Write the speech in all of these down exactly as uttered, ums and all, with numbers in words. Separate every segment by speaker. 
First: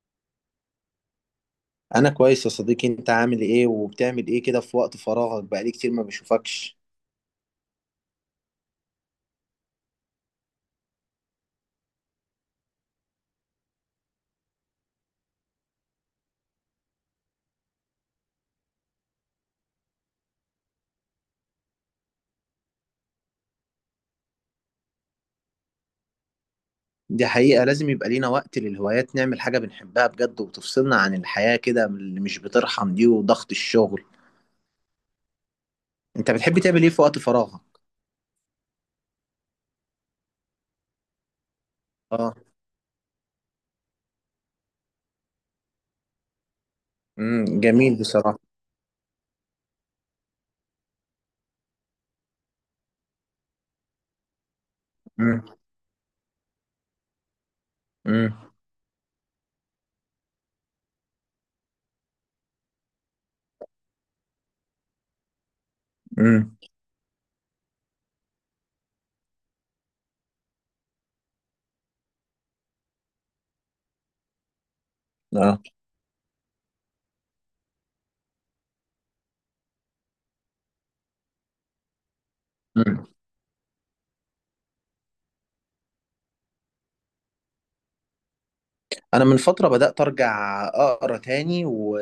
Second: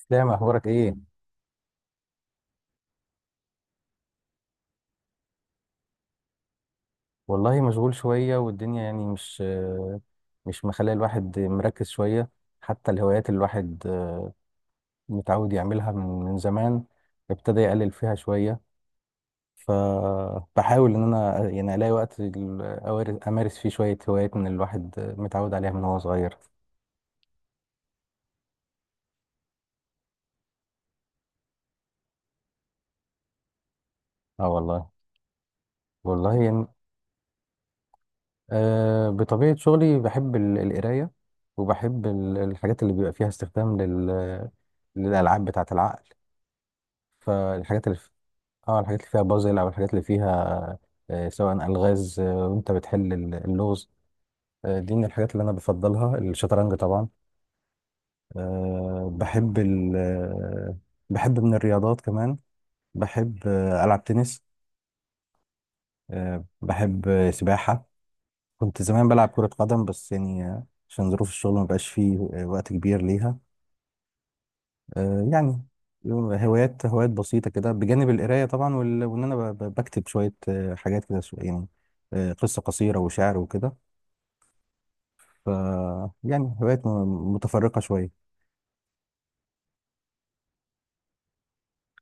Speaker 1: اسلام اخبارك ايه؟
Speaker 2: انا كويس يا صديقي. انت عامل ايه وبتعمل ايه كده في وقت فراغك؟ بقالي كتير ما بشوفكش.
Speaker 1: والله مشغول شويه والدنيا يعني مش مش مخليه الواحد مركز شويه. حتى الهوايات اللي الواحد آه، متعود يعملها من من زمان ابتدى يقلل فيها شويه. فبحاول ان انا يعني الاقي وقت ال- أوار- امارس فيه شويه هوايات من الواحد متعود عليها من وهو صغير.
Speaker 2: دي حقيقة، لازم يبقى لينا وقت للهوايات نعمل حاجة بنحبها بجد وتفصلنا عن الحياة كده من اللي مش بترحم دي وضغط الشغل.
Speaker 1: اه والله.
Speaker 2: انت
Speaker 1: والله
Speaker 2: بتحب
Speaker 1: يعني
Speaker 2: تعمل ايه في وقت فراغك؟
Speaker 1: آه، بطبيعه شغلي بحب ال- القرايه، وبحب
Speaker 2: اه.
Speaker 1: ال- الحاجات اللي بيبقى فيها استخدام لل للألعاب بتاعة العقل.
Speaker 2: امم
Speaker 1: فالحاجات اللي
Speaker 2: جميل
Speaker 1: في...
Speaker 2: بصراحة.
Speaker 1: اه الحاجات اللي فيها بازل او الحاجات اللي فيها آه، سواء الغاز، آه، وانت بتحل ال- اللغز. آه، دي من الحاجات اللي
Speaker 2: امم.
Speaker 1: انا بفضلها الشطرنج طبعا.
Speaker 2: امم.
Speaker 1: آه، بحب ال... آه، بحب من الرياضات كمان، بحب آه، العب تنس، آه،
Speaker 2: امم.
Speaker 1: بحب آه، سباحة. كنت زمان بلعب كرة قدم بس يعني آه، عشان ظروف الشغل ما بقاش فيه آه، وقت كبير ليها. آه،
Speaker 2: اه.
Speaker 1: يعني هوايات هوايات بسيطة كده بجانب القراية طبعا وال- وإن أنا ب- ب- بكتب شوية آه، حاجات كده شو- يعني آه، قصة قصيرة
Speaker 2: امم.
Speaker 1: وشعر وكده. ف يعني هوايات م- متفرقة شوية.
Speaker 2: انا من فترة بدأت ارجع اقرا تاني و...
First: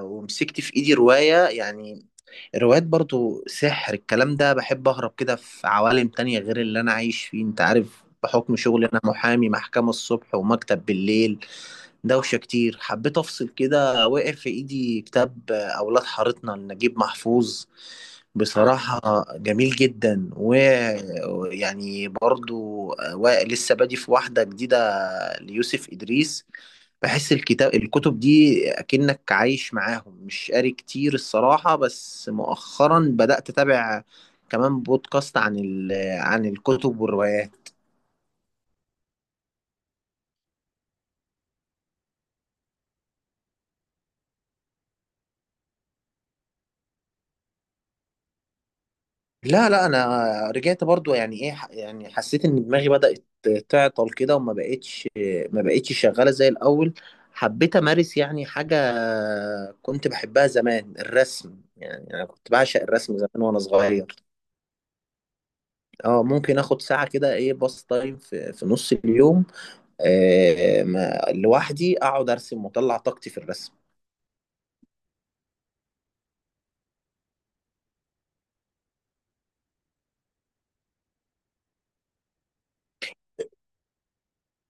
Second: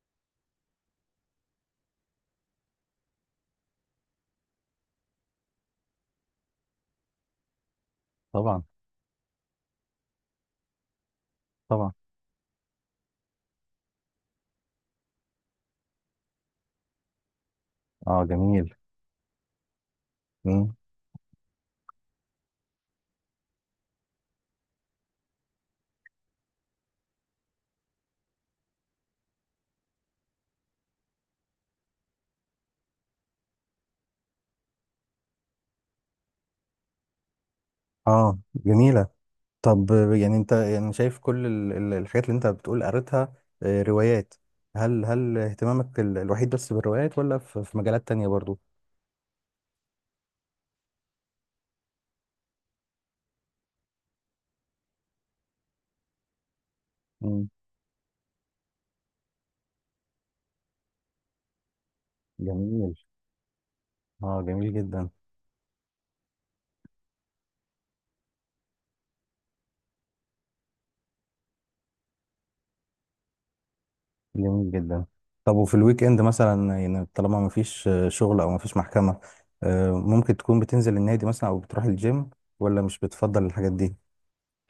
Speaker 2: ومسكت في ايدي رواية يعني. الروايات برضو سحر الكلام ده، بحب أهرب كده في عوالم تانية غير اللي أنا عايش فيه. أنت عارف، بحكم
Speaker 1: طبعا.
Speaker 2: شغلي أنا محامي، محكمة الصبح ومكتب بالليل،
Speaker 1: طبعا.
Speaker 2: دوشة كتير، حبيت أفصل كده. وقع في إيدي كتاب أولاد حارتنا لنجيب محفوظ.
Speaker 1: اه جميل.
Speaker 2: بصراحة جميل جدا،
Speaker 1: مم.
Speaker 2: ويعني برضو و- لسه بادي في واحدة جديدة ليوسف إدريس. بحس الكتاب الكتب دي اكنك عايش معاهم، مش قاري كتير الصراحة، بس مؤخرا بدأت أتابع كمان بودكاست عن ال... عن الكتب والروايات.
Speaker 1: اه جميلة. طب آه، يعني أنت يعني شايف كل ال- ال- الحاجات اللي أنت بتقول قريتها آه، روايات، هل هل اهتمامك ال- الوحيد بس بالروايات، ولا في في مجالات تانية برضو؟
Speaker 2: لا، لا، انا رجعت برضو، يعني ايه، يعني حسيت ان دماغي بدأت تعطل كده، وما بقتش ما بقتش شغالة زي الاول.
Speaker 1: مم.
Speaker 2: حبيت امارس يعني حاجة كنت بحبها زمان، الرسم، يعني انا كنت بعشق
Speaker 1: جميل.
Speaker 2: الرسم زمان وانا صغير.
Speaker 1: اه جميل جدا.
Speaker 2: اه، ممكن اخد ساعة كده، ايه، باص تايم في في نص اليوم. آه، ما لوحدي اقعد ارسم واطلع طاقتي في الرسم.
Speaker 1: جميل جدا. طب وفي الويك اند مثلا يعني طالما ما فيش شغل او ما فيش محكمة، آه، ممكن تكون بتنزل النادي مثلا او بتروح الجيم، ولا مش بتفضل الحاجات دي؟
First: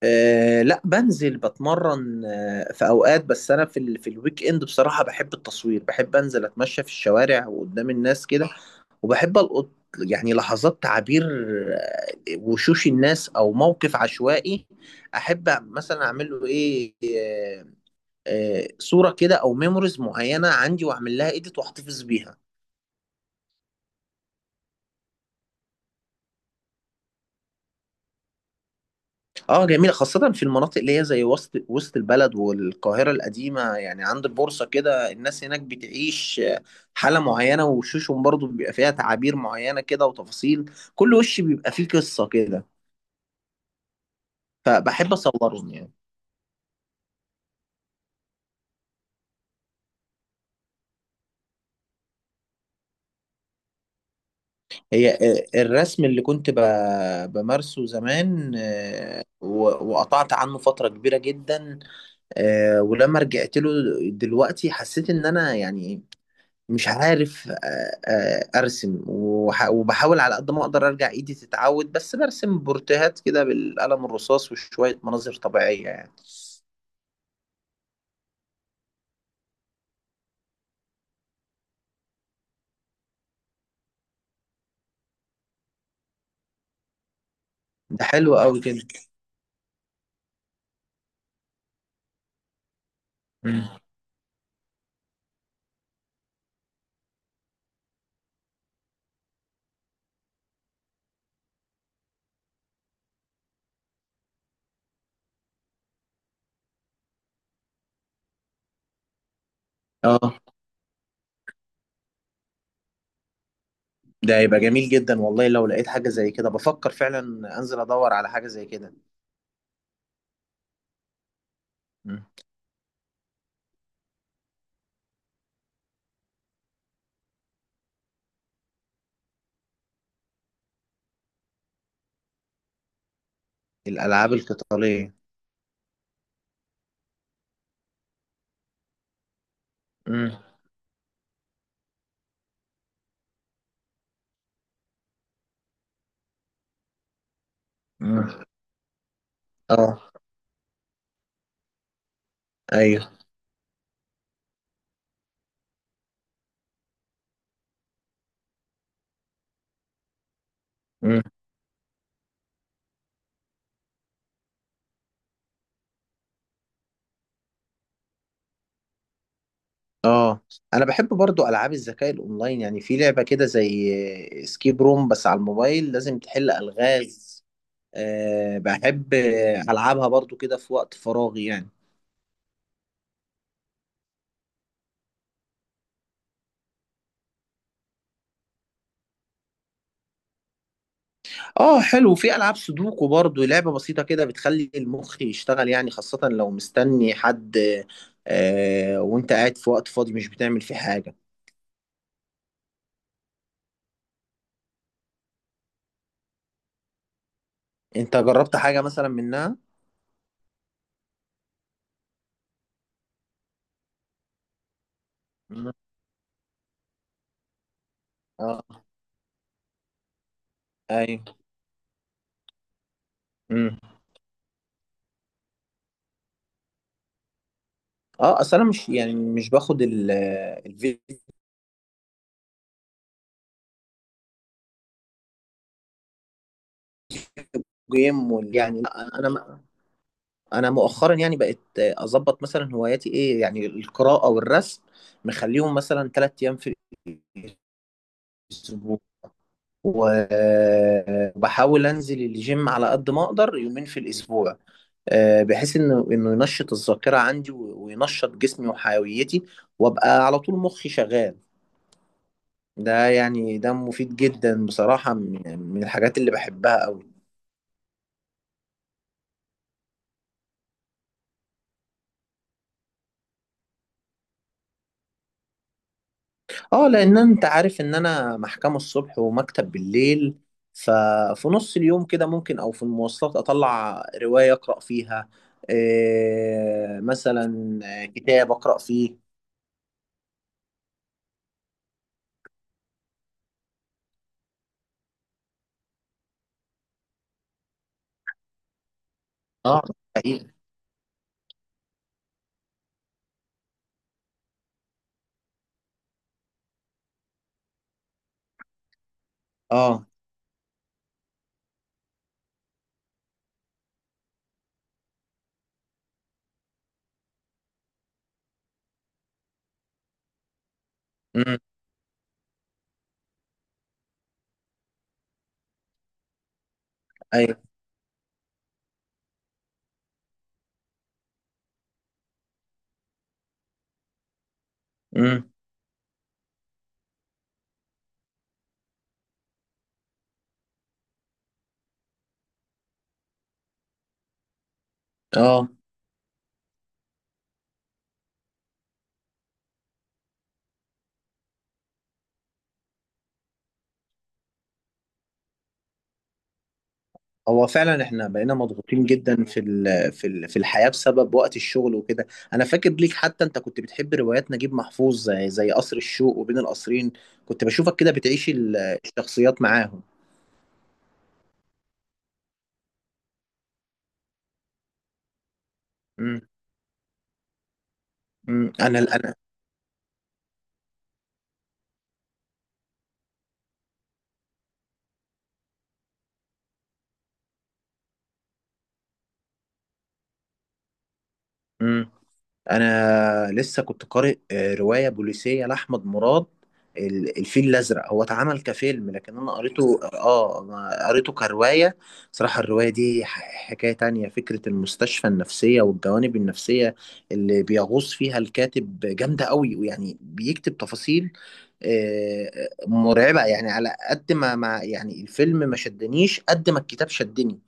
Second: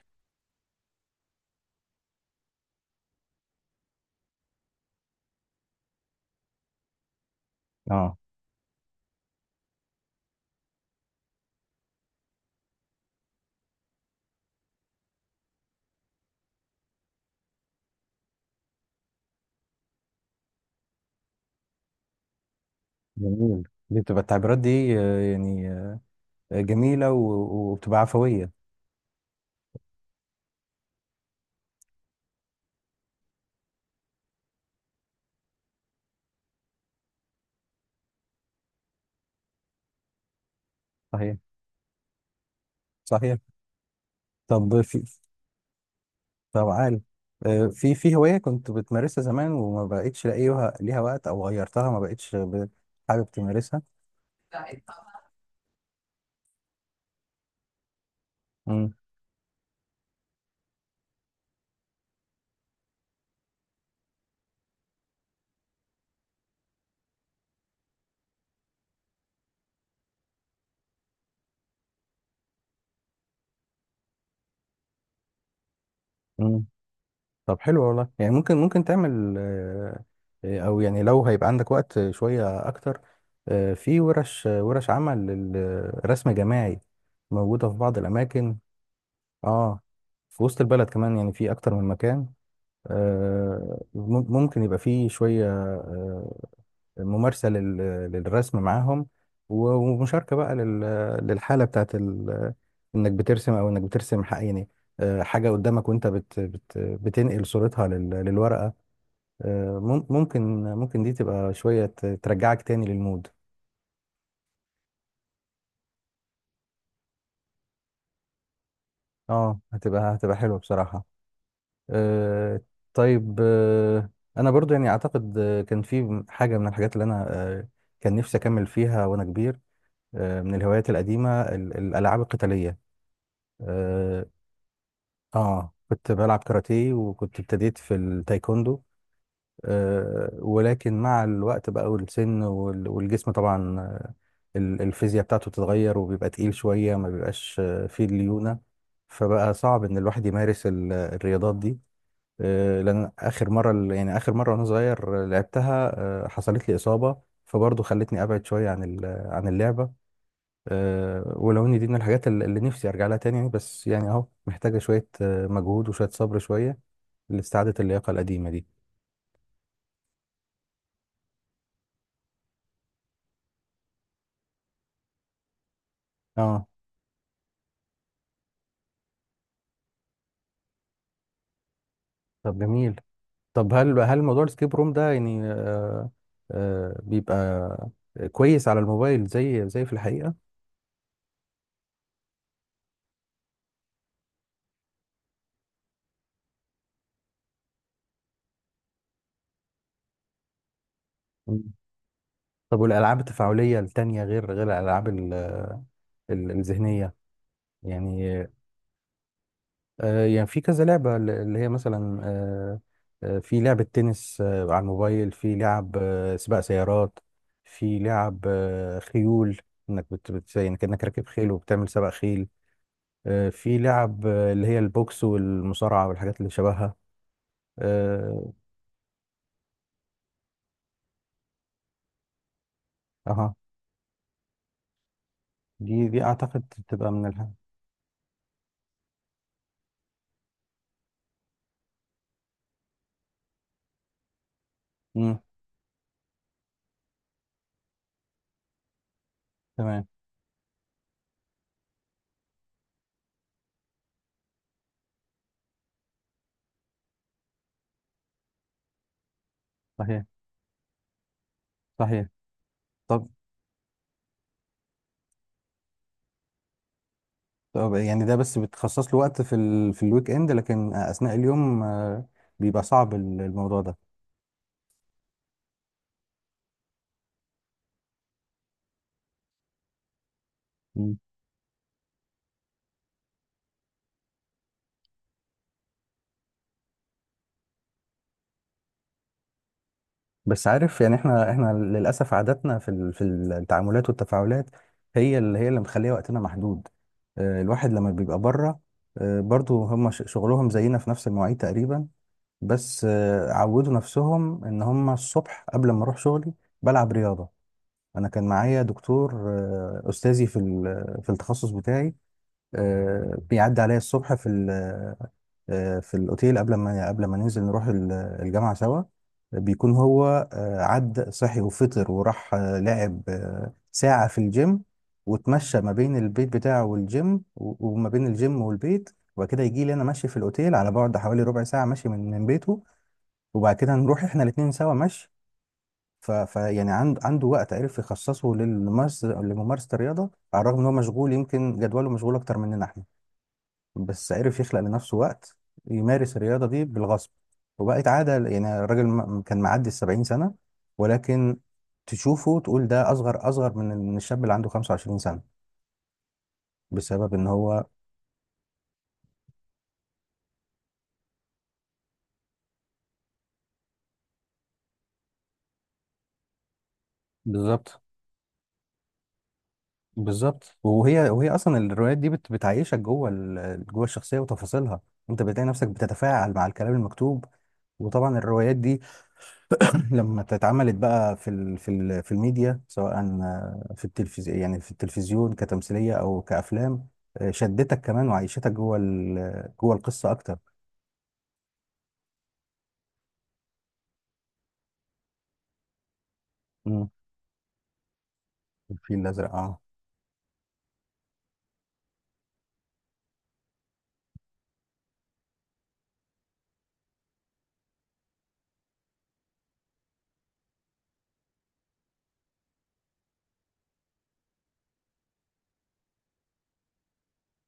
Speaker 2: آه، لا، بنزل بتمرن آه، في اوقات، بس انا في ال... في الويك اند بصراحة بحب التصوير، بحب انزل اتمشى في الشوارع وقدام
Speaker 1: اه
Speaker 2: الناس كده. وبحب القط، يعني لحظات تعبير، آه، وشوش الناس او موقف عشوائي. احب مثلا اعمل له ايه، آه، آه، صورة كده، او ميموريز معينة عندي واعمل لها ايديت واحتفظ بيها.
Speaker 1: جميل. دي بتبقى التعبيرات دي آه، يعني آه، جميلة و- وبتبقى عفوية.
Speaker 2: اه، جميلة، خاصة في المناطق اللي هي زي وسط وسط البلد والقاهرة القديمة، يعني عند البورصة كده. الناس هناك بتعيش حالة معينة، وشوشهم برضو بيبقى فيها تعابير معينة كده، وتفاصيل كل
Speaker 1: صحيح.
Speaker 2: وش بيبقى فيه قصة كده.
Speaker 1: صحيح. طب في،
Speaker 2: فبحب أصورهم يعني.
Speaker 1: طب عالي، آه، في في هواية كنت بتمارسها زمان وما بقتش لاقيها ليها وقت، او غيرتها ما بقتش ب- حابب تمارسها؟
Speaker 2: هي آه، الرسم اللي كنت ب- بمارسه زمان،
Speaker 1: مم.
Speaker 2: آه، و- وقطعت عنه فترة كبيرة جدا. آه، ولما رجعت له دلوقتي حسيت إن أنا يعني مش عارف، آه، آه، ارسم وح- وبحاول على قد ما اقدر ارجع ايدي تتعود، بس برسم بورتيهات كده بالقلم الرصاص وشوية مناظر طبيعية يعني.
Speaker 1: مم. طب حلو والله، يعني ممكن ممكن تعمل آه، آه، او يعني لو هيبقى عندك وقت شوية اكتر آه، في ورش، آه، ورش عمل للرسم الجماعي موجودة في بعض
Speaker 2: ده حلو
Speaker 1: الاماكن.
Speaker 2: قوي كده.
Speaker 1: اه في وسط البلد كمان، يعني في اكتر من مكان.
Speaker 2: مم.
Speaker 1: آه، مم- ممكن يبقى في شوية آه، ممارسة لل- للرسم معاهم و- ومشاركة بقى لل- للحالة بتاعت ال- انك بترسم، او انك بترسم حق يعني آه، حاجة قدامك، وانت بت بت بتنقل صورتها لل- للورقة. آه، مم-
Speaker 2: اه.
Speaker 1: ممكن ممكن دي تبقى شوية ت- ترجعك تاني للمود.
Speaker 2: ده يبقى جميل جدا والله، لو لقيت حاجة زي كده بفكر فعلا انزل ادور على حاجة زي كده.
Speaker 1: اه هتبقى هتبقى حلوة بصراحة.
Speaker 2: مم.
Speaker 1: آه، طيب آه، انا برضو يعني اعتقد آه، كان في حاجة من الحاجات اللي انا آه، كان نفسي اكمل فيها وانا كبير، آه، من الهوايات القديمة ال- الالعاب القتالية. اه،
Speaker 2: الالعاب القتالية؟
Speaker 1: آه، كنت بلعب كاراتيه، وكنت ابتديت في التايكوندو، آه،
Speaker 2: مم.
Speaker 1: ولكن مع الوقت بقى والسن وال- والجسم طبعا آه، ال- الفيزياء بتاعته بتتغير وبيبقى تقيل شوية، ما بيبقاش آه، فيه
Speaker 2: مم.
Speaker 1: الليونة. فبقى صعب ان
Speaker 2: اه.
Speaker 1: الواحد يمارس ال- الرياضات دي. آه، لان
Speaker 2: ايوه.
Speaker 1: اخر مرة ال- يعني اخر مرة وانا صغير آه، لعبتها آه، حصلت لي إصابة، فبرضه خلتني ابعد شوية عن ال- عن اللعبة. آه، ولو ان دي من الحاجات ال- اللي نفسي ارجع لها تاني، يعني بس يعني اهو محتاجة شوية آه، مجهود وشوية صبر شوية لاستعادة اللياقة القديمة دي.
Speaker 2: اه. انا بحب برضو العاب الذكاء الاونلاين، يعني في لعبه كده زي سكيب روم بس على الموبايل، لازم تحل
Speaker 1: اه.
Speaker 2: الغاز. أه، بحب العبها برضو كده في وقت فراغي يعني.
Speaker 1: طب جميل. طب هل هل موضوع السكيب روم ده يعني آه آه بيبقى كويس على الموبايل زي زي في الحقيقة؟
Speaker 2: اه، حلو، في العاب سودوكو برضو، لعبه بسيطه كده بتخلي المخ يشتغل، يعني خاصه لو مستني حد. أه، وانت قاعد في وقت فاضي مش بتعمل فيه حاجه.
Speaker 1: مم. طب والألعاب التفاعلية التانية غير غير الألعاب ال- ال- الذهنية،
Speaker 2: انت
Speaker 1: يعني
Speaker 2: جربت حاجه مثلا منها؟
Speaker 1: آه يعني في كذا لعبة ل- اللي هي مثلا آه آه، في لعبة تنس آه على الموبايل، في
Speaker 2: مم.
Speaker 1: لعب آه سباق سيارات، في لعب
Speaker 2: اه.
Speaker 1: آه خيول، انك بت بت- يعني كأنك
Speaker 2: ايوه.
Speaker 1: راكب خيل وبتعمل سباق خيل، آه
Speaker 2: مم.
Speaker 1: في لعب آه اللي هي البوكس والمصارعة والحاجات اللي شبهها.
Speaker 2: اه،
Speaker 1: آه،
Speaker 2: اصل انا مش، يعني مش باخد ال-
Speaker 1: اها دي دي اعتقد تبقى من الهم.
Speaker 2: جيم وال... يعني لا، انا انا مؤخرا يعني بقيت اظبط مثلا هواياتي ايه، يعني القراءه والرسم،
Speaker 1: امم.
Speaker 2: مخليهم مثلا ثلاث ايام في الاسبوع.
Speaker 1: تمام.
Speaker 2: و- وبحاول انزل الجيم على قد ما اقدر يومين في الاسبوع، آه، بحيث انه انه ينشط الذاكره عندي و- وينشط جسمي وحيويتي،
Speaker 1: صحيح.
Speaker 2: وابقى على طول مخي شغال.
Speaker 1: صحيح.
Speaker 2: ده
Speaker 1: طب
Speaker 2: يعني ده مفيد جدا بصراحه، من من الحاجات اللي بحبها قوي.
Speaker 1: طب يعني ده بس بتخصص له وقت في ال... في الويك اند، لكن اثناء اليوم آه، بيبقى صعب ال- الموضوع ده.
Speaker 2: اه، لان انت عارف ان انا محكمة الصبح ومكتب بالليل.
Speaker 1: مم.
Speaker 2: ففي نص اليوم كده ممكن، او في المواصلات اطلع رواية اقرأ فيها، إيه مثلا، آه، كتاب اقرأ فيه.
Speaker 1: بس عارف يعني احنا احنا للاسف عاداتنا في ال... في التعاملات والتفاعلات هي اللي هي اللي مخليه وقتنا محدود. آه، الواحد لما بيبقى بره، آه،
Speaker 2: اه.
Speaker 1: برضو هم ش-
Speaker 2: حقيقي.
Speaker 1: شغلهم زينا في نفس المواعيد تقريبا، بس آه، عودوا نفسهم ان هم الصبح قبل ما اروح شغلي بلعب رياضة. انا كان معايا دكتور آه،
Speaker 2: اه.
Speaker 1: استاذي في ال- في التخصص بتاعي، آه، بيعدي عليا الصبح في ال- آه، في الاوتيل قبل ما قبل ما ننزل نروح ال- الجامعه سوا. بيكون هو آه، عد
Speaker 2: امم.
Speaker 1: صحي وفطر وراح آه، لعب آه، ساعه في الجيم، واتمشى ما بين البيت بتاعه والجيم
Speaker 2: ايوه.
Speaker 1: و- وما بين الجيم والبيت، وبعد كده يجي لي انا ماشي في الاوتيل على بعد حوالي ربع ساعه ماشي من من بيته، وبعد كده نروح احنا الاتنين سوا مشي.
Speaker 2: امم.
Speaker 1: ف... ف يعني عند... عنده وقت عرف يخصصه للممارسة لممارسة الرياضة، على الرغم ان هو مشغول، يمكن جدوله مشغول اكتر مننا احنا، بس عرف يخلق لنفسه وقت
Speaker 2: اه.
Speaker 1: يمارس الرياضة دي بالغصب وبقت عادة. يعني الراجل م- كان معدي السبعين سنة، ولكن تشوفه تقول ده اصغر اصغر من من الشاب اللي عنده خمسة وعشرين سنة، بسبب ان
Speaker 2: هو
Speaker 1: هو.
Speaker 2: فعلا احنا بقينا مضغوطين جدا في ال في ال في الحياة بسبب وقت الشغل وكده. انا فاكر ليك حتى انت كنت بتحب روايات نجيب محفوظ زي زي قصر الشوق وبين القصرين. كنت بشوفك
Speaker 1: بالظبط.
Speaker 2: كده بتعيش ال- الشخصيات معاهم.
Speaker 1: بالظبط وهي وهي اصلا الروايات دي بت... بتعيشك جوه ال... جوه الشخصية وتفاصيلها. انت بتلاقي نفسك بتتفاعل مع الكلام المكتوب، وطبعا
Speaker 2: مم.
Speaker 1: الروايات
Speaker 2: انا
Speaker 1: دي
Speaker 2: انا
Speaker 1: لما اتعملت بقى في ال في ال في الميديا، سواء آه، في التلفزيون يعني في التلفزيون كتمثيلية او كافلام، آه، شدتك كمان وعيشتك جوه ال- جوه القصة اكتر.
Speaker 2: مم. انا لسه كنت قارئ آه، روايه بوليسيه لاحمد مراد.
Speaker 1: مم.
Speaker 2: ال- الفيل الازرق هو اتعمل كفيلم،
Speaker 1: الفيل
Speaker 2: لكن انا
Speaker 1: الازرق، اه
Speaker 2: قريته، اه أنا قريته كروايه. صراحه الروايه دي ح- حكايه تانية، فكره المستشفى النفسيه والجوانب النفسيه اللي بيغوص فيها الكاتب جامده قوي، ويعني بيكتب تفاصيل آه، مرعبه، يعني على قد ما ما يعني الفيلم ما شدنيش قد ما الكتاب شدني.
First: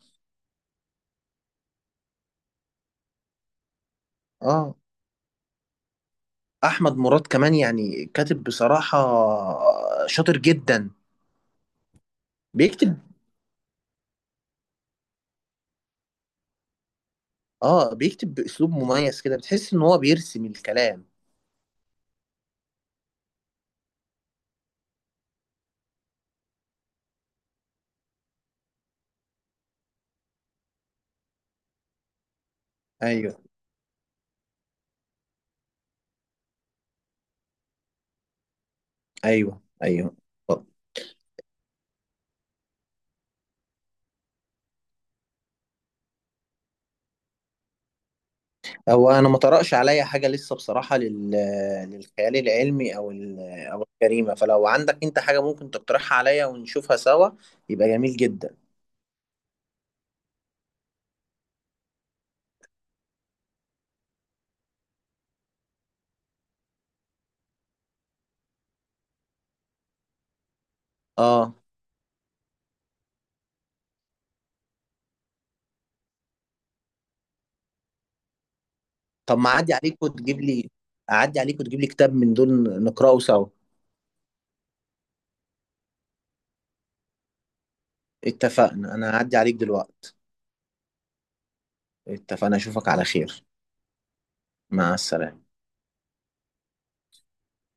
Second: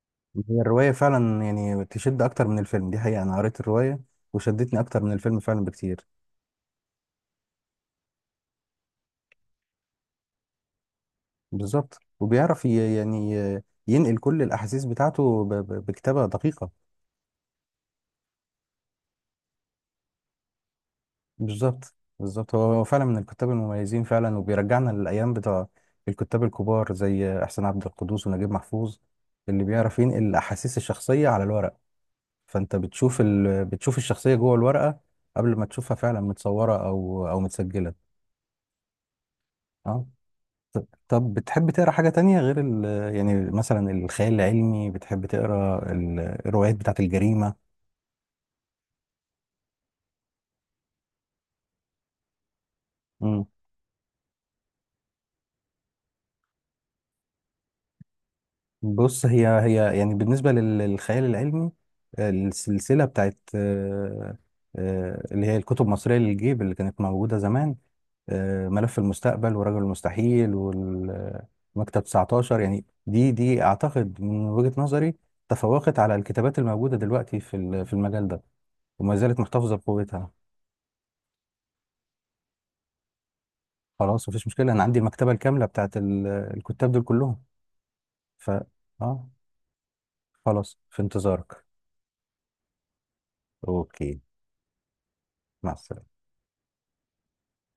Speaker 1: هي الرواية فعلا يعني تشد اكتر من الفيلم، دي حقيقة، انا قريت الرواية
Speaker 2: اه،
Speaker 1: وشدتني اكتر من الفيلم فعلا بكتير.
Speaker 2: احمد مراد كمان يعني كاتب بصراحه شاطر جدا.
Speaker 1: بالظبط، وبيعرف ي-
Speaker 2: بيكتب
Speaker 1: يعني آه، ينقل كل الاحاسيس بتاعته ب- ب- بكتابة دقيقة.
Speaker 2: اه بيكتب باسلوب مميز كده، بتحس ان هو بيرسم الكلام.
Speaker 1: بالظبط بالظبط، هو هو فعلا من الكتاب المميزين فعلا، وبيرجعنا للايام بتوع الكتاب الكبار زي احسان عبد القدوس ونجيب محفوظ اللي بيعرف ينقل الاحاسيس الشخصيه على الورق. فانت بتشوف
Speaker 2: ايوه،
Speaker 1: ال... بتشوف الشخصيه جوه الورقه قبل ما تشوفها فعلا متصوره او او متسجله.
Speaker 2: ايوه،
Speaker 1: اه.
Speaker 2: ايوه.
Speaker 1: ط- طب بتحب تقرا حاجه تانية غير ال...، يعني مثلا الخيال العلمي، بتحب تقرا ال- الروايات بتاعت الجريمه؟
Speaker 2: هو انا ما طرقش عليا حاجه لسه بصراحه لل... للخيال العلمي، او ال... او الجريمه. فلو عندك انت حاجه ممكن تقترحها عليا ونشوفها سوا يبقى جميل جدا.
Speaker 1: بص، هي هي يعني بالنسبة لل- للخيال العلمي آه، السلسلة بتاعت آه، آه، اللي هي الكتب المصرية للجيب اللي كانت موجودة زمان، آه، ملف المستقبل ورجل المستحيل
Speaker 2: اه،
Speaker 1: والمكتب تسعتاشر، يعني دي دي أعتقد من وجهة نظري تفوقت على الكتابات الموجودة دلوقتي في ال- في المجال ده، وما
Speaker 2: طب
Speaker 1: زالت
Speaker 2: ما اعدي
Speaker 1: محتفظة
Speaker 2: عليك
Speaker 1: بقوتها.
Speaker 2: وتجيب لي اعدي عليك وتجيب لي كتاب من دول نقراه سوا.
Speaker 1: خلاص مفيش مشكلة، أنا عندي المكتبة الكاملة بتاعت ال- الكتاب دول كلهم. ف،
Speaker 2: اتفقنا، انا
Speaker 1: آه،
Speaker 2: هعدي عليك دلوقتي.
Speaker 1: خلاص في انتظارك.
Speaker 2: اتفقنا، اشوفك على خير.
Speaker 1: أوكي.
Speaker 2: مع السلامة.
Speaker 1: مع السلامة.